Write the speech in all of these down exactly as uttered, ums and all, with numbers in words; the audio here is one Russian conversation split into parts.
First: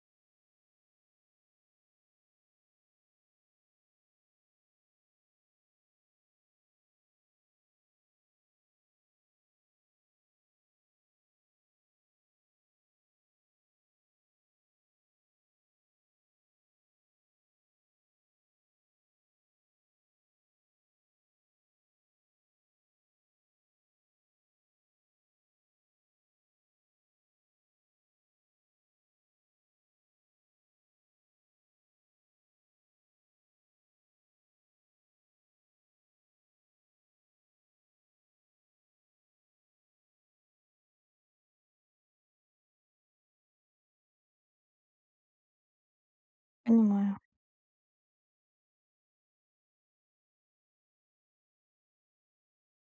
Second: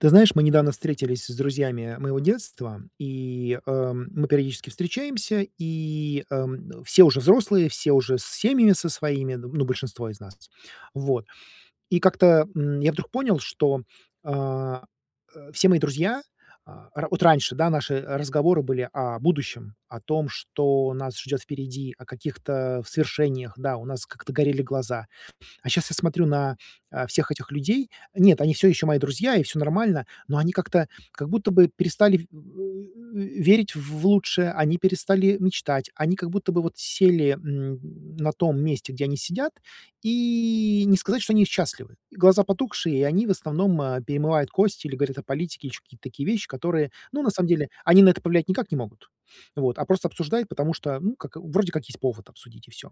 Ты знаешь, мы недавно встретились с друзьями моего детства, и, э, мы периодически встречаемся, и, эм, все уже взрослые, все уже с семьями со своими, ну, большинство из нас. Вот. И как-то, м, я вдруг понял, что, а, э, все мои друзья, а, ра вот раньше, да, наши, э, разговоры были о будущем, о том, что нас ждёт впереди, о каких-то свершениях, да, у нас как-то горели глаза. А сейчас я смотрю на, э, всех этих людей. Нет, они всё ещё мои друзья, и всё нормально, но они как-то как будто бы перестали, э, м, э, верить в лучшее, они перестали мечтать, они как будто бы вот сели, м, на том месте, где они сидят, и не сказать, что они счастливы. Глаза потухшие, и они, в основном, э, перемывают кости или говорят о политике и ещё какие-то такие вещи, которые, Понимаю. ну, на самом деле, они на это повлиять никак не могут, вот, а просто обсуждают, потому что, ну как, вроде как есть повод обсудить, и всё.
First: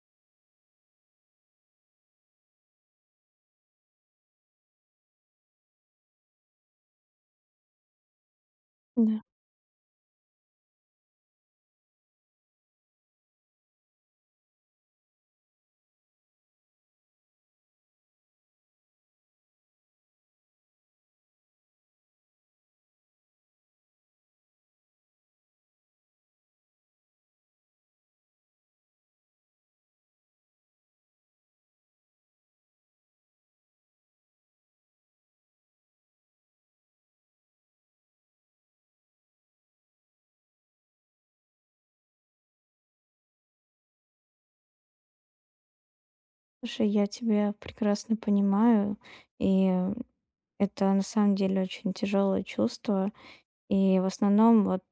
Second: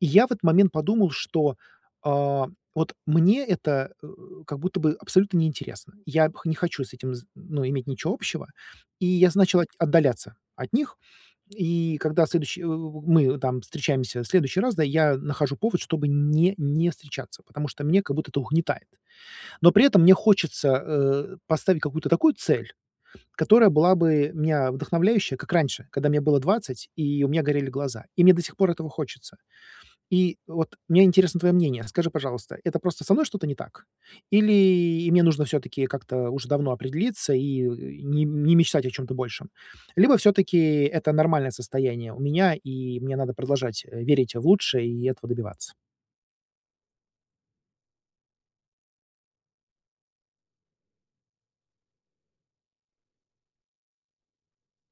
И я в этот момент подумал, что, а, вот мне это, э, как будто бы абсолютно не интересно. Я, пх не хочу с этим з ну, иметь ничего общего, и М-да. я с начал от отдаляться от них. И когда следующий, у у мы там встречаемся в следующий раз, да, я нахожу повод, чтобы не не встречаться, потому что мне как будто это угнетает. Но при этом мне хочется, э, поставить какую-то такую цель, которая была бы меня вдохновляющая, как раньше, когда мне было двадцать, и у меня горели глаза, и мне до сих пор этого хочется. И вот мне интересно твоё мнение. Скажи, пожалуйста, это просто со мной что-то не так, или мне нужно всё-таки как-то уж давно определиться и, э, не не мечтать о чём-то большем? Либо, всё-таки, это нормальное состояние у меня, и мне надо продолжать, э, верить в лучшее и этого добиваться. Слушай, я тебя прекрасно понимаю. И это на самом деле очень тяжелое чувство. И, в основном, вот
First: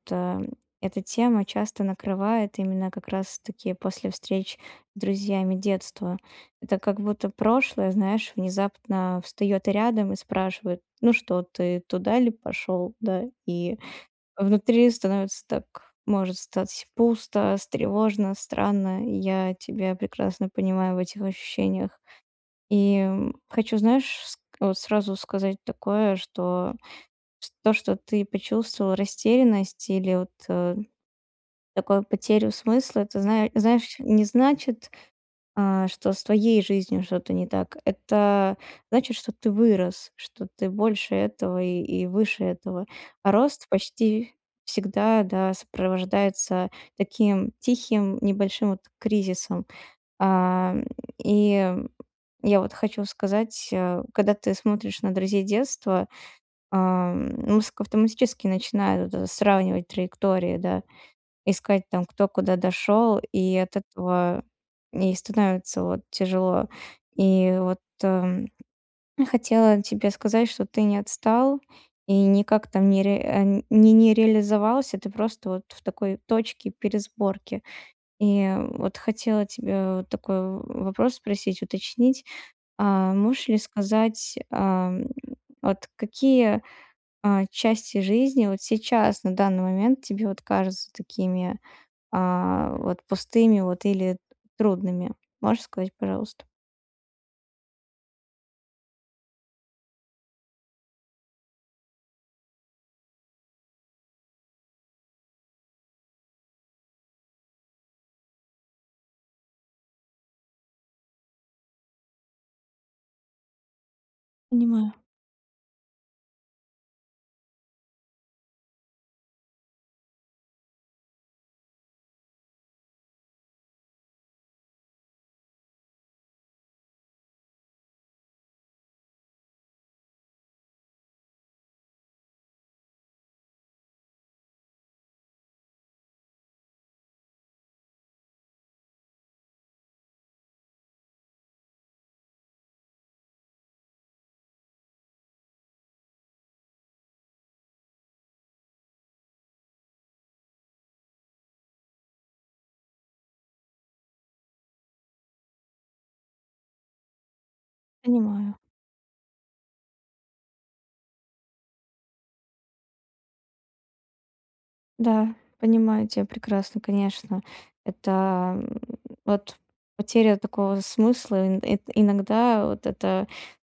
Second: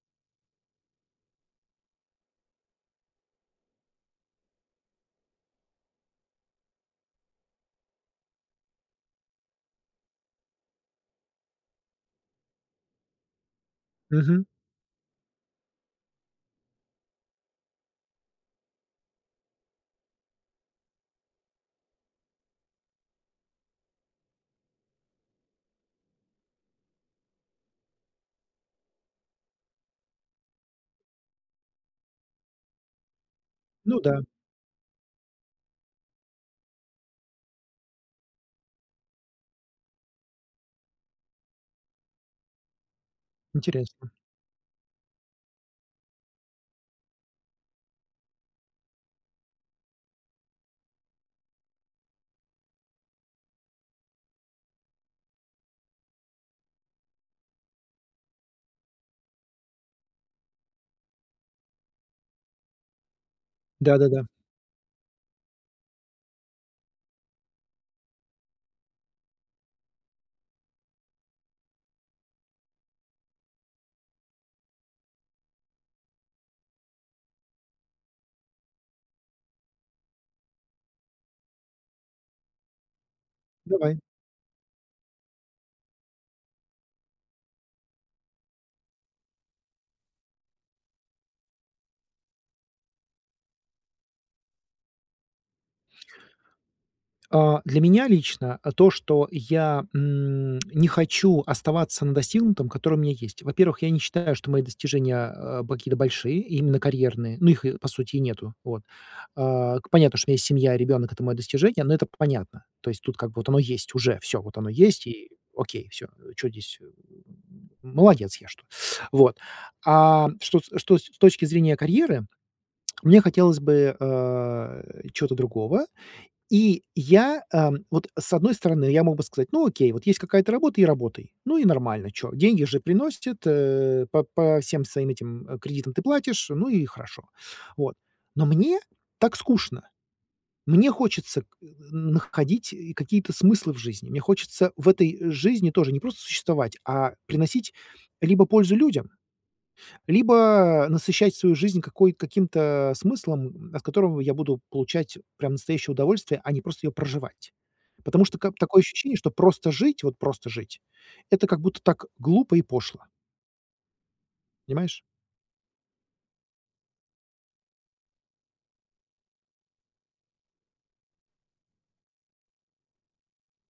эта тема часто накрывает именно как раз таки после встреч с друзьями детства. Это как будто прошлое, знаешь, внезапно встаёт рядом и спрашивает: "Ну что ты туда ли пошёл?" Да. И Мгм. внутри становится так может стать и пусто, с тревожно, странно. Я тебя прекрасно понимаю в этих ощущениях. И, м, хочу знаешь, ск вот сразу сказать такое что, с то что ты почувствовал растерянность или вот такое потерю смысла, это знае знаешь, Ну да. не значит, а, что с твоей жизнью что-то не так. Это значит, что ты вырос, что ты больше этого и и выше этого. Рост Интересно. почти всегда, да, сопровождается таким тихим небольшим вот кризисом. А, и я вот хочу сказать, э, когда ты смотришь на друзей детства, ам, мозг автоматически начинает вот это сравнивать траектории, да. Искать там кто куда дошёл, и от Да, да, да. этого не и становится вот тяжело. И вот и хотела тебе сказать, что ты не отстал и никак там ни реа э, н ни ни не реализовался, ты просто вот в такой точке пересборки. И, м, вот хотела тебе вот такой в вопрос спросить уточнить, а, можешь ли Давай. сказать, ам, вот какие, а, части жизни вот сейчас на данный момент тебе вот кажутся такими, а, вот пустыми вот или т трудными? Можешь сказать пожалуйста? А, для меня лично, а, то, что я, м, не хочу оставаться на достигнутом, которое у меня есть. Во-первых, я не считаю, что мои достижения, а, а, б какие-то большие, именно карьерные, но их, и по сути, и нету, вот. А, к понятно, что у меня есть семья и ребёнок это моё достижение, но это п понятно. То есть, тут как бы вот оно есть уже, всё вот оно Понимаю. есть и окей, всё чё здесь. Э, молодец, я что. Вот, ам, что с что с точки зрения карьеры, мне хотелось бы, э, чего-то другого. И я, эм, вот с одной стороны я мог бы сказать: "Ну, окей, вот есть какая-то работа и работай! Ну, и нормально, чё. Деньги же приносит, э, по по всем своим этим, м, кредитам ты платишь, ну и хорошо!" Вот. Но мне так скучно. Мне хочется к э, н находить и какие-то смыслы в жизни. Мне хочется в этой жизни тоже не просто существовать, а, приносить либо пользу людям, либо насыщать свою жизнь какой каким-то смыслом. От которого я буду получать прям настоящее удовольствие, а не просто её проживать. Потому что, ка Понимаю. такое ощущение, что просто жить, вот просто жить это как будто так глупо и пошло. Понимаешь? Да, понимаю тя прекрасно. Конечно, это, м, вот потеря такого смысла. Ин ин иногда вот это,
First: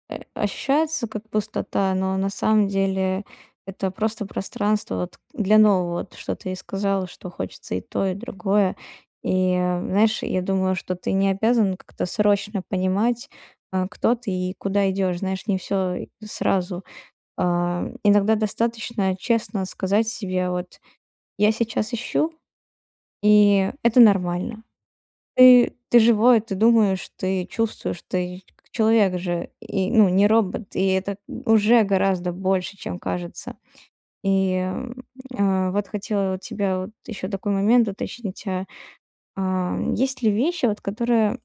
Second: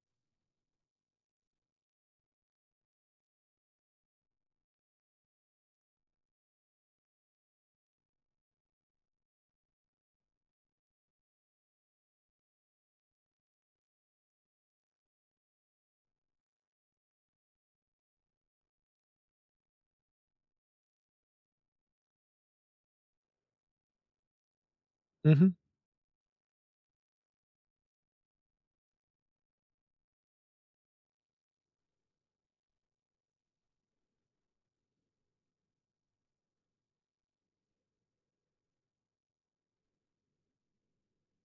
э, ощущается как пустота, но на самом деле это просто пространство вот для нового, вот что ты и сказала, что хочется и то, и другое. И, а, знаешь, я думаю, что ты не обязан как-то срочно понимать, а, кто ты и куда идешь. Знаешь, не всё и сразу. Ам, иногда достаточно честно сказать себе: "Вот я сейчас ищу, и это нормально". Мгм. Ты ты живой, ты думаешь, ты чувствуешь, ты как человек же и, ну, не робот, и это уже гораздо больше, чем кажется. И, м, а, вот хотела у тебя вот ещё такой момент уточнить: а, а есть ли вещи вот, которые,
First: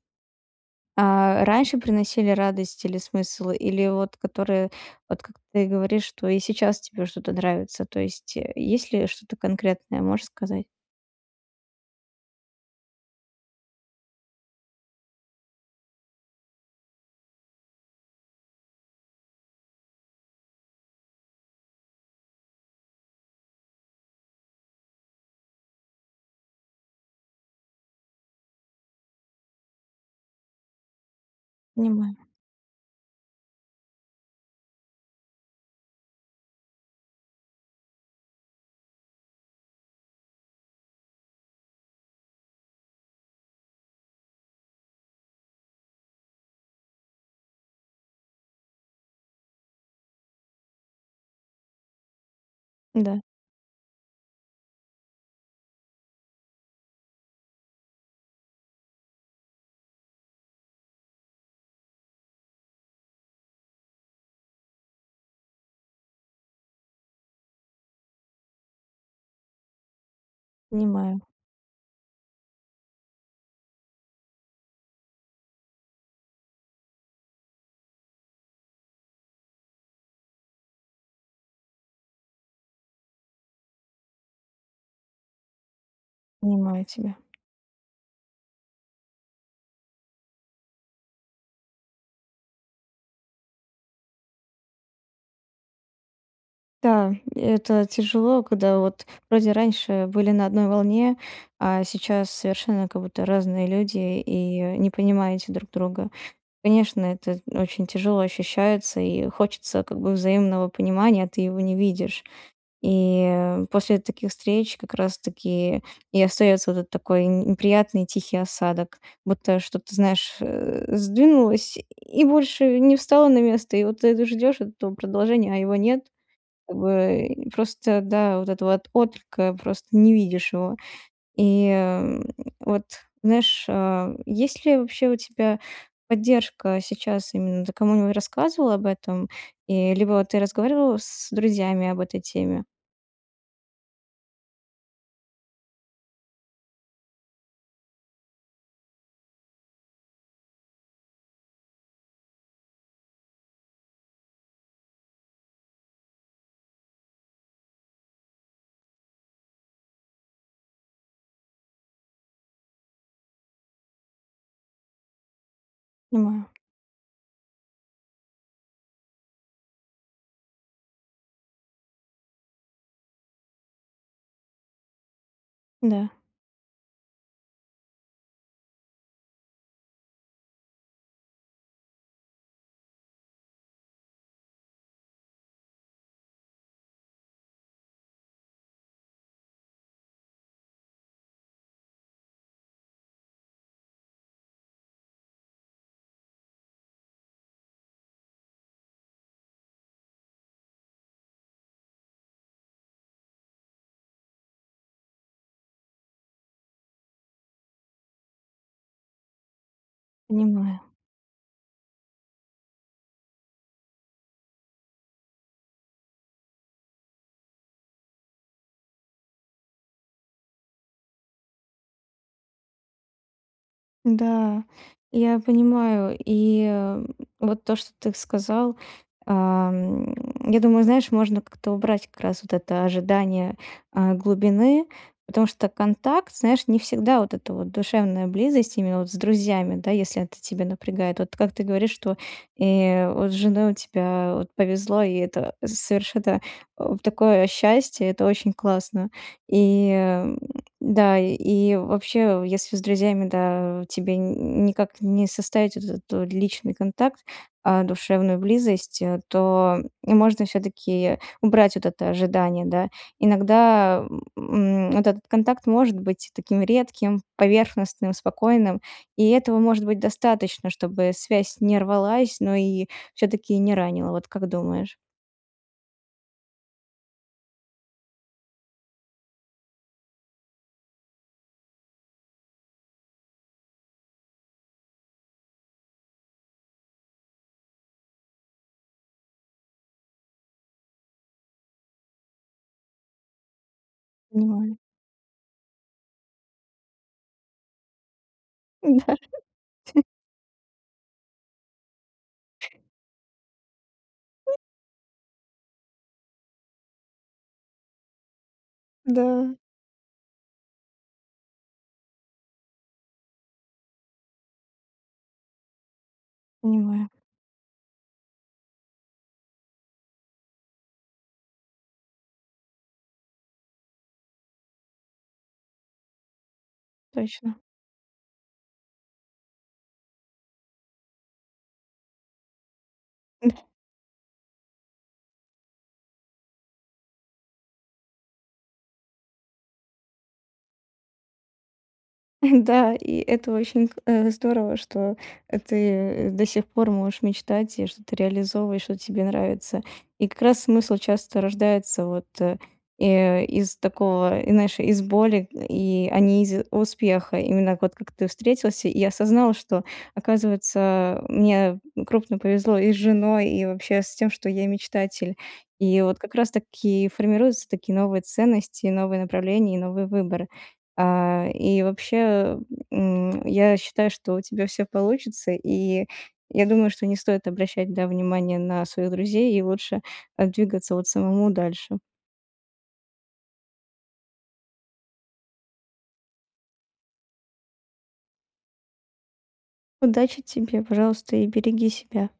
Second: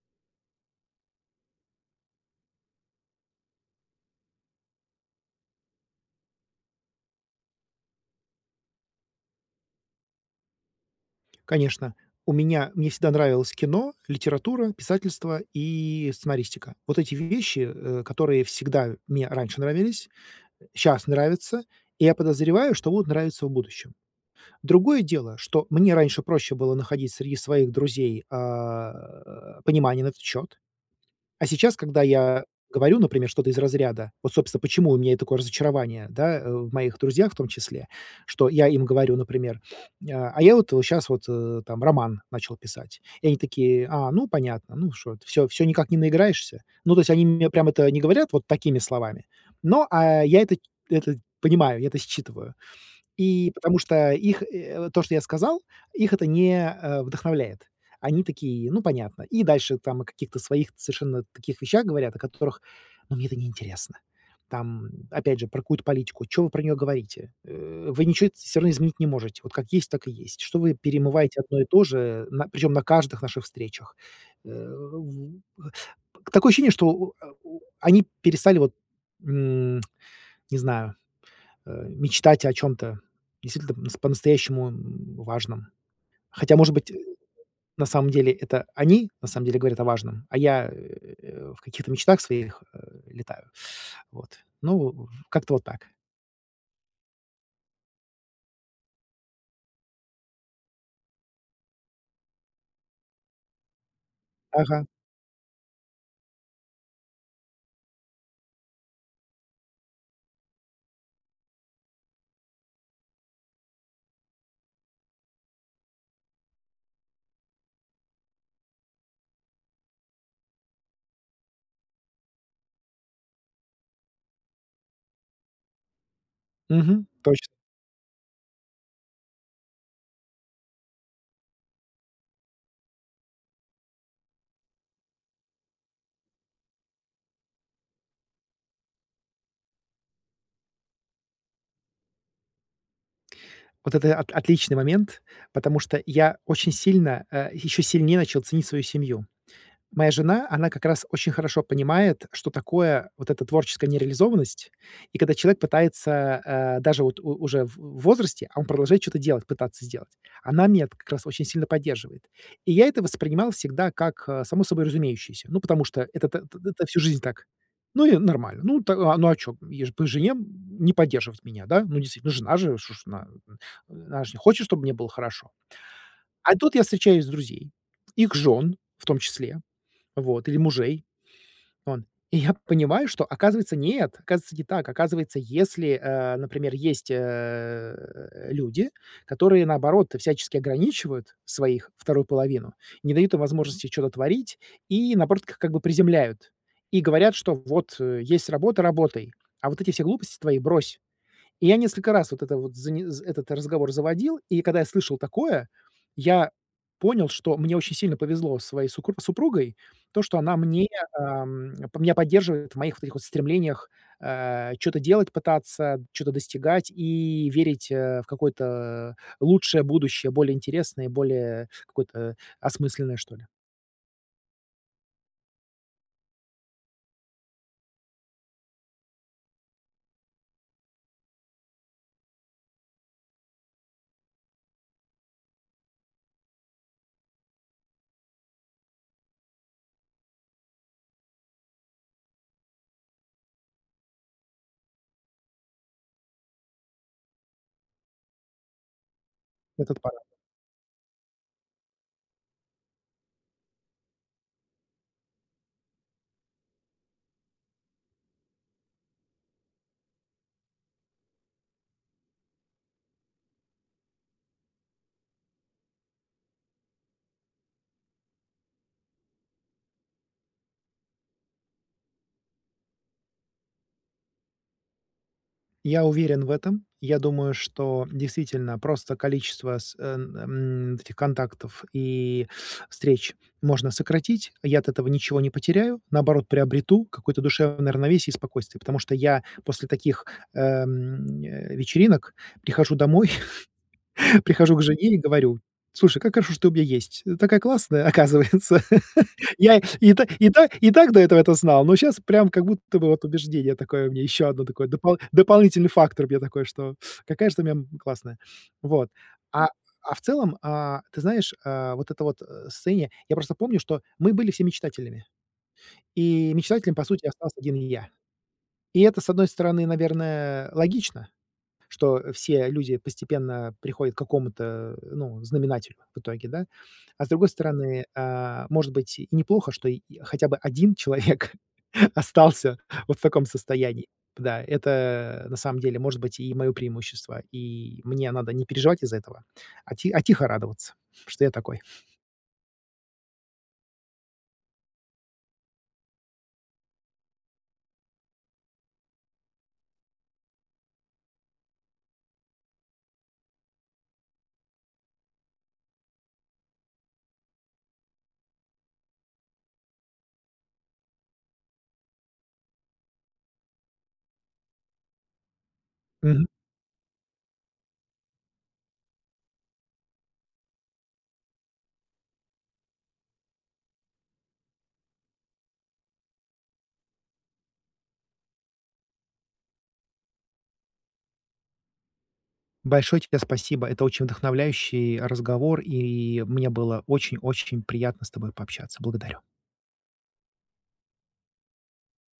а, раньше приносили радость или смысл, или вот которые вот, как ты говоришь, что и сейчас тебе что-то нравится? То есть, э, есть ли что-то конкретное, можешь сказать? Конечно, у меня мне всегда нравилось кино, литература, писательство и сценаристика. Вот эти вещи, э, которые всегда мне раньше нравились, щас нравятся, и я подозреваю, что будут нравиться в будущем. Другое дело, что мне раньше проще было находить среди своих друзей, а, э, понимание на этот счёт. А сейчас, когда Понимаю. я говорю, например, что-то из разряда Вот, собственно, почему у меня и такое разочарование, да, в моих друзьях в том числе. Что я им говорю, например: "А, а я вот вот щас вот, э, там роман начал писать". И они такие: "А, ну понятно. Ну что, всё всё никак не наиграешься?" Ну, то есть они мне прям это не говорят вот такими словами, но, а, я это это понимаю, я это считываю. Да. И потому что их, э, вот то, что я сказал, их это не, э, вдохновляет. Они такие: "Ну, понятно". И дальше там о каких-то своих ц совершенно таких вещах говорят, о которых, ну, мне это неинтересно. Там, опять же, про какую-то политику, чё вы про неё говорите? Э, вы ничего это всё равно изменить не можете, вот как есть, так и есть. Что вы Понимаю. перемываете одно и то же, э, на причём на каждых наших встречах. Э, в такое ощущение, что у а у они перестали вот, м, не знаю, э, мечтать о чём-то действительно п по-настоящему, м, важном. Хотя, может Понимаю быть, тебя. на самом деле, это они на самом деле говорят о важном, а я, э, в каких-то мечтах своих, э, летаю. Вот, ну, в как-то вот так. Да, и это тяжело. Когда вот вроде раньше были на одной волне, а сейчас совершенно как будто разные люди и Ага. не понимаете друг друга. Конечно, это очень тяжело ощущается, и хочется как бы взаимного понимания, а ты его не видишь. И, э, после таких встреч как раз таки и остается вот этот такой, н неприятный тихий осадок. Будто что, ты знаешь, э, сдвинулось и больше не встало на место, и вот ты это ждешь, вот этого продолжения, а его нет. Как Мгм, бы точно. и просто, да, вот этого вот отклика, просто не видишь его. И, м, вот знаешь, а есть ли вообще у тебя поддержка сейчас? Именно ты кому-нибудь рассказывал об этом, и либо ты разговаривал с друзьями об этой теме? Вот это от отличный момент, потому что я очень сильно, э, еще сильнее начал ценить свою семью. Моя жена, она как раз очень хорошо понимает, что такое вот эта творческая нереализованность, и когда человек пытается, э, даже вот у уже в в возрасте, а он продолжает чё-то делать, пытаться сделать. Она меня-то как раз очень сильно поддерживает. И я это воспринимал всегда как, э, само собой разумеющееся. Ну, потому что это то Понимаю. то то всю жизнь так. Ну, и нормально. Ну, т а ну, а чё? Е, по жене н не поддерживать меня, да? Ну, действительно, ну, жена же уж ш она, она ж, э, хочет, чтоб мне было хорошо. Да. А тут я встречаюсь с друзей, их жен, в том числе, вот, или мужей, ан И я понимаю, что, оказывается, нет. Оказывается, не так. Оказывается, если, э, например, есть, э, люди, которые, наоборот, всячески ограничивают своих, вторую половину, не дают им возможности чё-то творить и, наоборот, к как бы, приземляют. И говорят, что вот, э, есть работа- работай, а вот эти все глупости твои брось. И я несколько раз вот это вот зане этот разговор заводил, и когда я слышал такое, я понял, что мне очень сильно повезло со своей сукру супругой, то, что она Понимаю. мне, ам, меня поддерживает в моих вот этих вот стремлениях, э, чё-то делать, пытаться чё-то достигать и верить, э, в какое-то лучшее будущее, более интересное и более какое-то осмысленное, что ли. Да, я понимаю, и, эм, вот то, что ты сказал, а, м, я думаю, знаешь, можно как-то убрать как раз вот это ожидание, а, глубины, потому что контакт, знаешь, не всегда вот эта вот душевная близость именно вот с друзьями, да, если это тебя напрягает. Вот как ты говоришь, что и вот с женой у тебя вот повезло, и это совершенно, о в такое счастье, это очень классно. И, Этот пара ам, да, и вообще, если с друзьями, да, тебе ни никак не составить вот этот вот личный контакт, а душевную близость, то и можно всё-таки убрать вот это ожидание, да. Иногда, м, вот этот контакт может быть таким редким, поверхностным, спокойным, и этого может быть достаточно, чтобы связь не рвалась, но и всё-таки не ранило, вот как думаешь? Я уверен в этом. Я думаю, что действительно просто количество с эн эм вот этих контактов и встреч можно сократить. Я от этого ничего не потеряю, наоборот, приобрету какое-то душевное равновесие и спокойствие, потому что я после таких, эм, э, вечеринок прихожу домой, прихожу Понимаю. к жене и говорю: "Слушай, как хорошо, что ты у меня есть. Ты такая классная, оказывается". Да. Я и та и та и так до этого это знал, но щас прям как будто бы вот убеждение такое у меня еще одно такое, допол дополнительный фактор мне такой, что какая ж ты у меня, м, классная. Вот. Да. А а в целом, а, ты знаешь, а вот это вот состояние, я просто помню, что мы были все мечтателями. И мечтателем, по Понимаю. сути, остался один и я. И это, с одной стороны, наверное, логично, что все люди постепенно приходят к какому-то, ну, знаменателю в итоге, да? А с другой Точно. стороны, а, может быть, и неплохо, что й хотя бы один человек остался вот в таком состоянии. Да, это, на самом деле, может быть, и мое преимущество, и мне надо не переживать из-за этого, а ти а тихо радоваться, что я такой. Да, и это очень к э, здорово, что, э, ты до сих пор можешь мечтать, и что ты реализовываешь, вот, тебе нравится. И как раз смысл часто рождается вот, э, и из такого, знаешь, из боли, и, а не из успеха. Именно вот как ты встретился и осознал, что, оказывается, мне крупно повезло и с женой, и вообще с тем, что я мечтатель. И вот как Мгм. раз таки формируются такие новые ценности, новые направления и новые выборы. А, и вообще, м, я считаю, что у тебя всё получится, и я думаю, что не стоит обращать, да, внимание на своих друзей и лучше там двигаться вот самому дальше. Большое тебе спасибо. Это очень вдохновляющий разговор, и мне было очень-очень приятно с тобой пообщаться. Благодарю. Удачи тебе, пожалуйста, и береги себя.